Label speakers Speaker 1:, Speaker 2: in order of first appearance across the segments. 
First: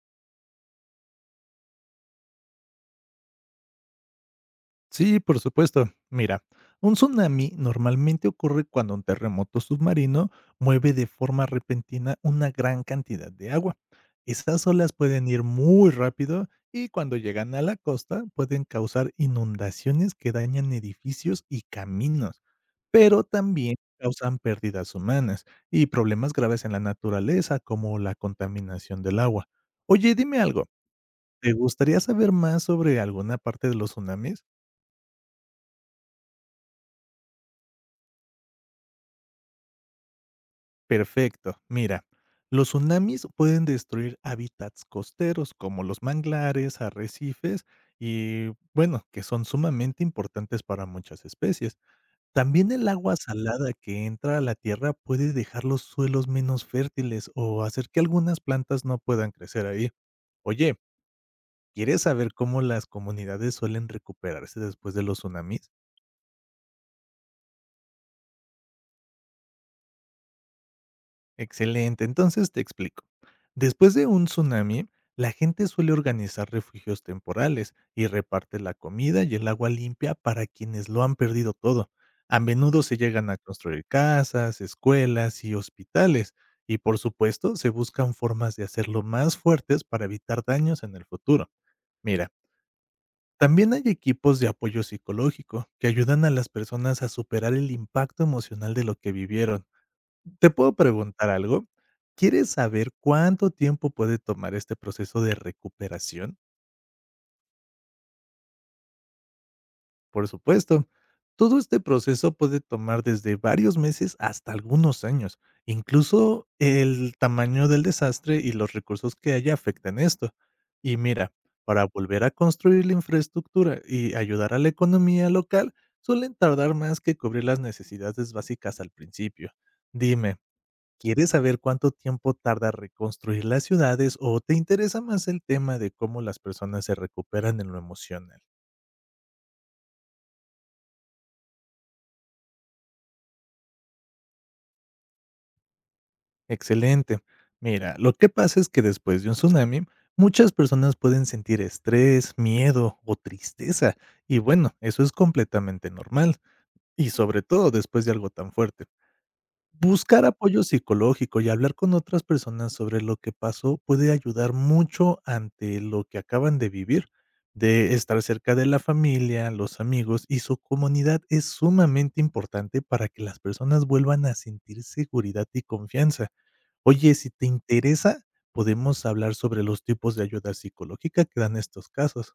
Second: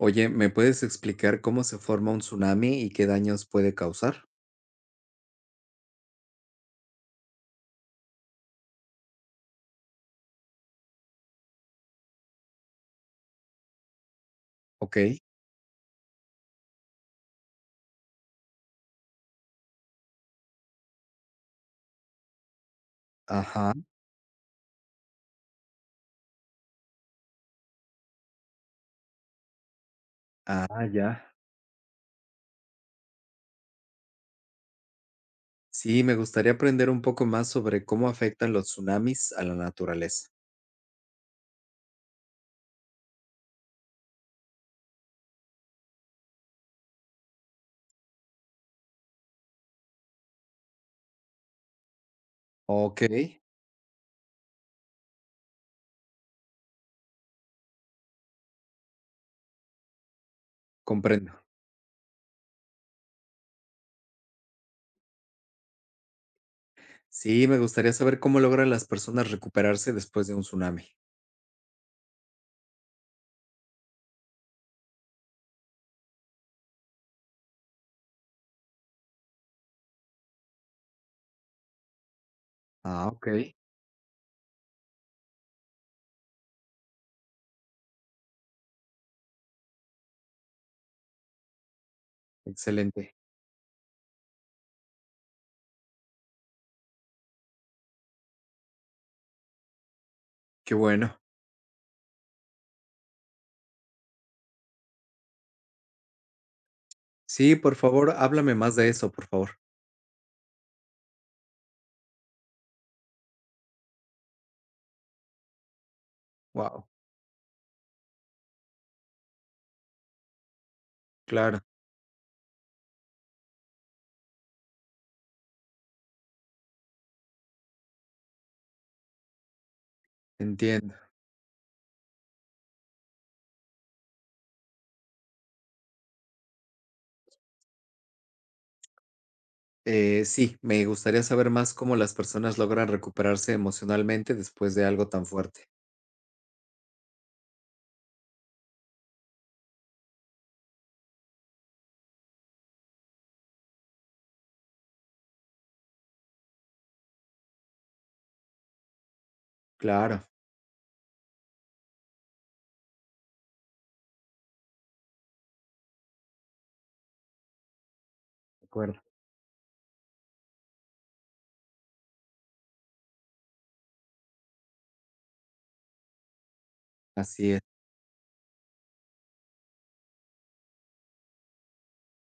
Speaker 1: Oye, ¿me puedes explicar cómo se forma un tsunami y qué daños puede causar?
Speaker 2: Sí, por supuesto. Mira, un tsunami normalmente ocurre cuando un terremoto submarino mueve de forma repentina una gran cantidad de agua. Esas olas
Speaker 1: Ok.
Speaker 2: pueden ir muy rápido y cuando llegan a la costa pueden causar inundaciones que dañan edificios y caminos, pero
Speaker 1: Ajá.
Speaker 2: también causan pérdidas humanas y problemas graves en la naturaleza como la contaminación del agua. Oye, dime algo,
Speaker 1: Ah, ya.
Speaker 2: ¿te gustaría saber más sobre alguna parte de los tsunamis?
Speaker 1: Sí, me gustaría aprender un poco más sobre cómo afectan los tsunamis a la naturaleza.
Speaker 2: Perfecto. Mira, los tsunamis pueden destruir hábitats costeros como los manglares, arrecifes y, bueno, que son sumamente importantes para muchas especies. También el
Speaker 1: Ok.
Speaker 2: agua salada que entra a la tierra puede dejar los suelos menos fértiles o hacer que algunas plantas no puedan crecer ahí. Oye,
Speaker 1: Comprendo.
Speaker 2: ¿quieres saber cómo las comunidades suelen recuperarse después de los tsunamis?
Speaker 1: Sí, me gustaría saber cómo logran las personas recuperarse después de un tsunami.
Speaker 2: Excelente, entonces te explico. Después de un tsunami, la gente suele organizar refugios temporales y reparte la comida y el agua limpia para quienes lo han perdido todo. A menudo se
Speaker 1: Ah, ok.
Speaker 2: llegan a construir casas, escuelas y hospitales, y por supuesto se buscan formas de hacerlo más fuertes para evitar daños en el futuro. Mira,
Speaker 1: Excelente.
Speaker 2: también hay equipos de apoyo psicológico que ayudan a las personas a superar el impacto emocional de lo que vivieron. ¿Te puedo
Speaker 1: Qué bueno.
Speaker 2: preguntar algo? ¿Quieres saber cuánto tiempo puede tomar este proceso de recuperación?
Speaker 1: Sí, por favor, háblame más de eso, por favor.
Speaker 2: Por supuesto. Todo este proceso puede tomar desde varios meses hasta algunos años. Incluso
Speaker 1: Wow,
Speaker 2: el tamaño del desastre y los recursos que haya afectan esto. Y mira,
Speaker 1: claro,
Speaker 2: para volver a construir la infraestructura y ayudar a la economía local, suelen tardar más que cubrir las necesidades básicas al principio. Dime,
Speaker 1: entiendo.
Speaker 2: ¿quieres saber cuánto tiempo tarda reconstruir las ciudades o te interesa más el tema de cómo las personas se recuperan en lo emocional?
Speaker 1: Sí, me gustaría saber más cómo las personas logran recuperarse emocionalmente después de algo tan fuerte.
Speaker 2: Excelente. Mira, lo que pasa es que después de un tsunami, muchas personas pueden sentir estrés, miedo o tristeza. Y bueno, eso es completamente normal. Y sobre todo después de algo tan fuerte.
Speaker 1: Claro,
Speaker 2: Buscar apoyo psicológico y hablar con otras personas sobre lo que pasó puede ayudar mucho ante lo que acaban de vivir. De estar cerca de
Speaker 1: de
Speaker 2: la
Speaker 1: acuerdo.
Speaker 2: familia, los amigos y su comunidad es sumamente importante para que las personas vuelvan a sentir seguridad y confianza. Oye, si te
Speaker 1: Así es.
Speaker 2: interesa, podemos hablar sobre los tipos de ayuda psicológica que dan estos casos.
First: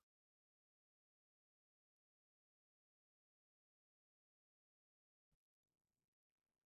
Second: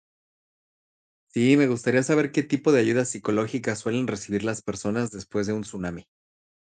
Speaker 1: Sí, me gustaría saber qué tipo de ayuda psicológica suelen recibir las personas después de un tsunami.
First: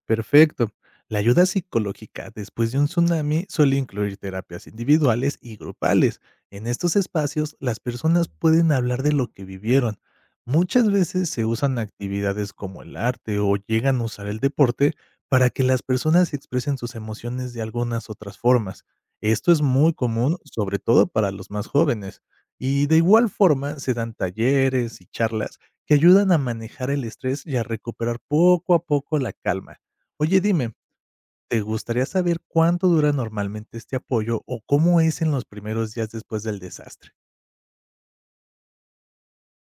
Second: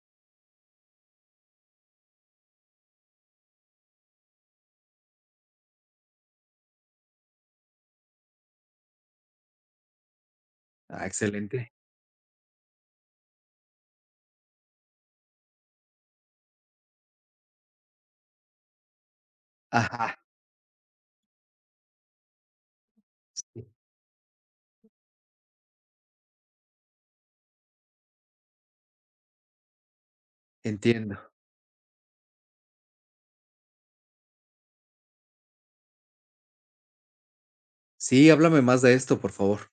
Speaker 2: Perfecto. La ayuda psicológica después de un tsunami suele incluir terapias individuales y grupales. En estos espacios, las personas pueden hablar de lo que vivieron. Muchas
Speaker 1: Ah,
Speaker 2: veces se
Speaker 1: excelente.
Speaker 2: usan actividades como el arte o llegan a usar el deporte para que las personas expresen sus emociones de algunas otras formas. Esto es muy
Speaker 1: Ajá.
Speaker 2: común, sobre todo para los más jóvenes. Y de igual
Speaker 1: Sí.
Speaker 2: forma se dan talleres y charlas que ayudan a manejar el estrés y a recuperar poco a poco la calma. Oye, dime,
Speaker 1: Entiendo.
Speaker 2: ¿te gustaría saber cuánto dura normalmente este apoyo o cómo es en los primeros días después del desastre?
Speaker 1: Sí, háblame más de esto, por favor.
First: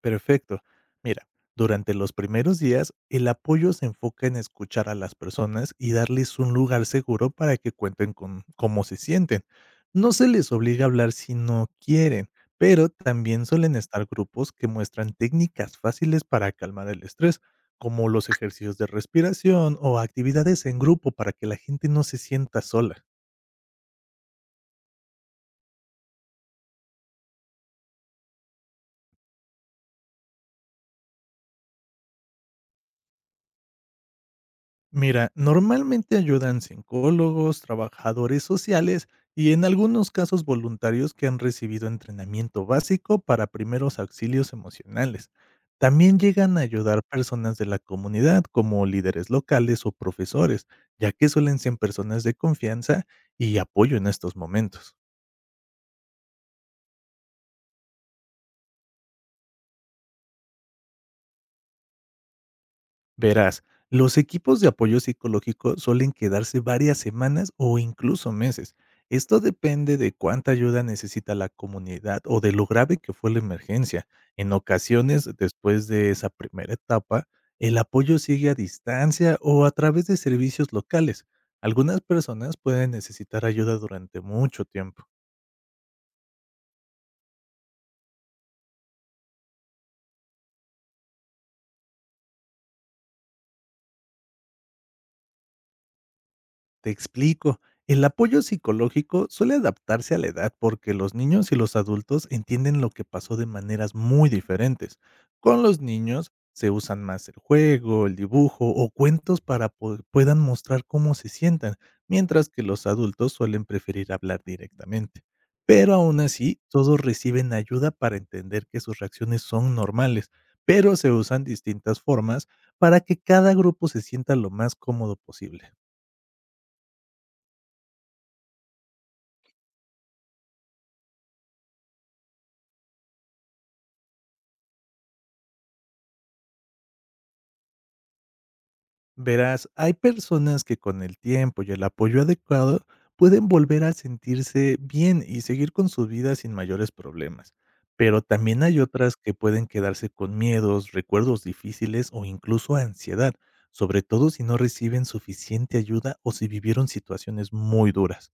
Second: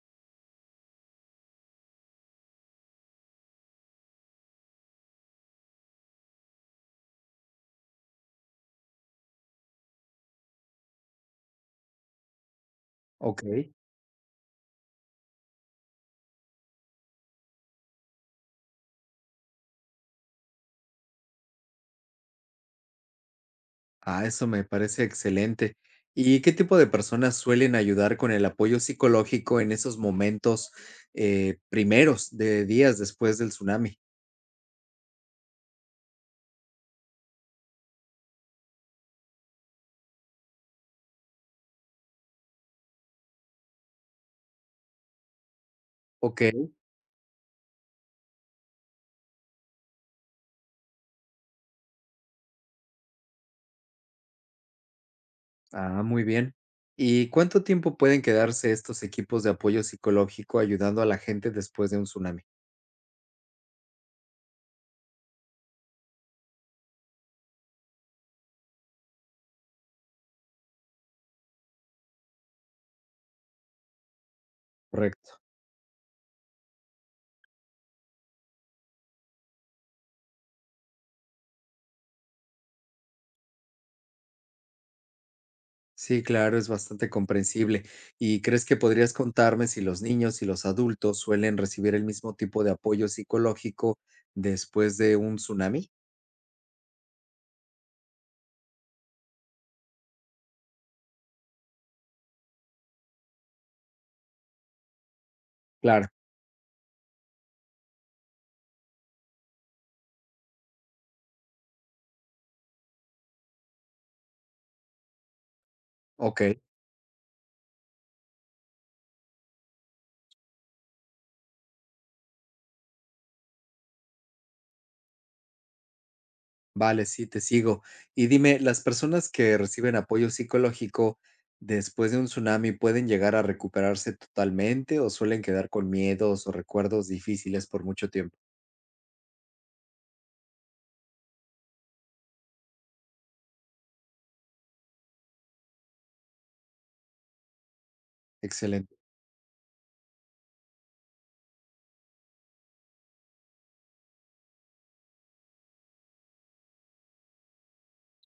Speaker 2: Perfecto. Mira, durante los primeros días, el apoyo se enfoca en escuchar a las personas y darles un lugar seguro para que cuenten con cómo se sienten. No se les obliga a hablar si no quieren, pero
Speaker 1: Ok.
Speaker 2: también suelen estar grupos que muestran técnicas fáciles para calmar el estrés como los ejercicios de respiración o actividades en grupo para que la gente no se sienta sola.
Speaker 1: Ah, eso me parece excelente. ¿Y qué tipo de personas suelen ayudar con el apoyo psicológico en esos momentos, primeros de días después del tsunami?
Speaker 2: Mira, normalmente ayudan psicólogos, trabajadores sociales y en algunos casos voluntarios que han recibido entrenamiento básico para primeros auxilios emocionales. También
Speaker 1: Ok.
Speaker 2: llegan a ayudar personas de la comunidad como líderes locales o profesores, ya que suelen ser personas de confianza y apoyo en estos momentos.
Speaker 1: Ah, muy bien. ¿Y cuánto tiempo pueden quedarse estos equipos de apoyo psicológico ayudando a la gente después de un tsunami?
Speaker 2: Verás, los equipos de apoyo psicológico suelen quedarse varias semanas o incluso meses. Esto depende de cuánta ayuda necesita la comunidad o de lo grave que fue la emergencia. En ocasiones,
Speaker 1: Correcto.
Speaker 2: después de esa primera etapa, el apoyo sigue a distancia o a través de servicios locales. Algunas personas pueden necesitar ayuda durante mucho tiempo.
Speaker 1: Sí, claro, es bastante comprensible. ¿Y crees que podrías contarme si los niños y los adultos suelen recibir el mismo tipo de apoyo psicológico después de un tsunami?
Speaker 2: Te explico. El apoyo psicológico suele adaptarse a la edad porque los niños y los adultos entienden lo que pasó de maneras muy diferentes. Con los
Speaker 1: Claro.
Speaker 2: niños se usan más el juego, el dibujo o cuentos para que puedan mostrar cómo se sientan, mientras que los adultos suelen preferir hablar directamente. Pero aún
Speaker 1: Ok.
Speaker 2: así, todos reciben ayuda para entender que sus reacciones son normales, pero se usan distintas formas para que cada grupo se sienta lo más cómodo posible.
Speaker 1: Vale, sí, te sigo. Y dime, ¿las personas que reciben apoyo psicológico después de un tsunami pueden llegar a recuperarse totalmente o suelen quedar con miedos o recuerdos difíciles por mucho tiempo?
Speaker 2: Verás, hay personas que con el tiempo y el apoyo adecuado pueden volver a sentirse bien y seguir con su vida sin mayores problemas, pero también hay
Speaker 1: Excelente.
Speaker 2: otras que pueden quedarse con miedos, recuerdos difíciles o incluso ansiedad, sobre todo si no reciben suficiente ayuda o si vivieron situaciones muy duras.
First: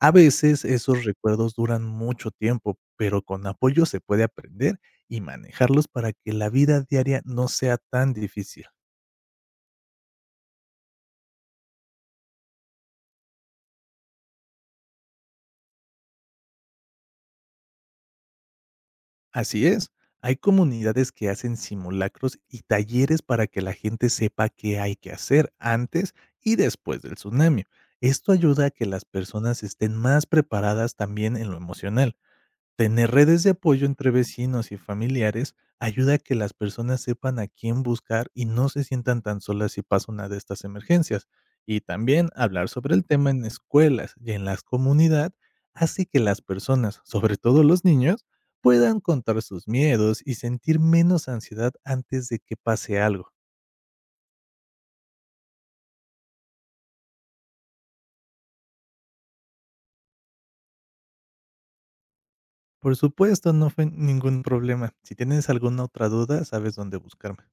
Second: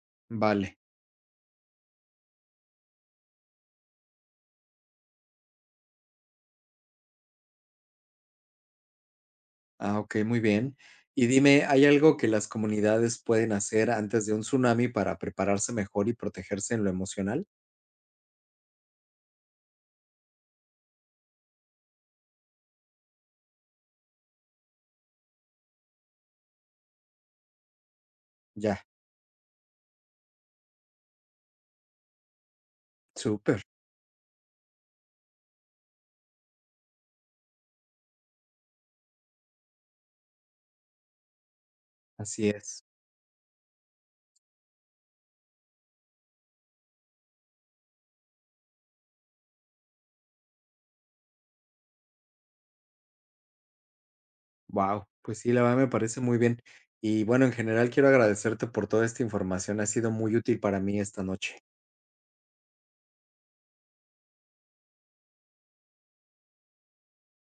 Speaker 2: A veces
Speaker 1: Vale.
Speaker 2: esos recuerdos duran mucho tiempo, pero con apoyo se puede aprender y manejarlos para que la vida diaria no sea tan difícil.
Speaker 1: Ah, ok, muy bien. Y dime, ¿hay algo que las comunidades pueden hacer antes de un tsunami para prepararse mejor y protegerse en lo emocional?
Speaker 2: Así es. Hay comunidades que hacen simulacros y talleres para que la gente sepa qué hay que hacer antes y después del tsunami. Esto ayuda a
Speaker 1: Ya,
Speaker 2: que las personas estén más preparadas también en lo emocional. Tener redes de
Speaker 1: súper.
Speaker 2: apoyo entre vecinos y familiares ayuda a que las personas sepan a quién buscar y no se sientan tan solas si pasa una de estas emergencias. Y también
Speaker 1: Así
Speaker 2: hablar
Speaker 1: es.
Speaker 2: sobre el tema en escuelas y en las comunidad hace que las personas, sobre todo los niños, puedan contar sus miedos y sentir menos ansiedad antes de que pase algo.
Speaker 1: Wow, pues sí, la verdad me parece muy bien. Y bueno, en general quiero agradecerte por toda esta información, ha sido muy útil para mí esta noche.
Speaker 2: Por supuesto, no fue ningún problema. Si tienes alguna otra duda, sabes dónde buscarme.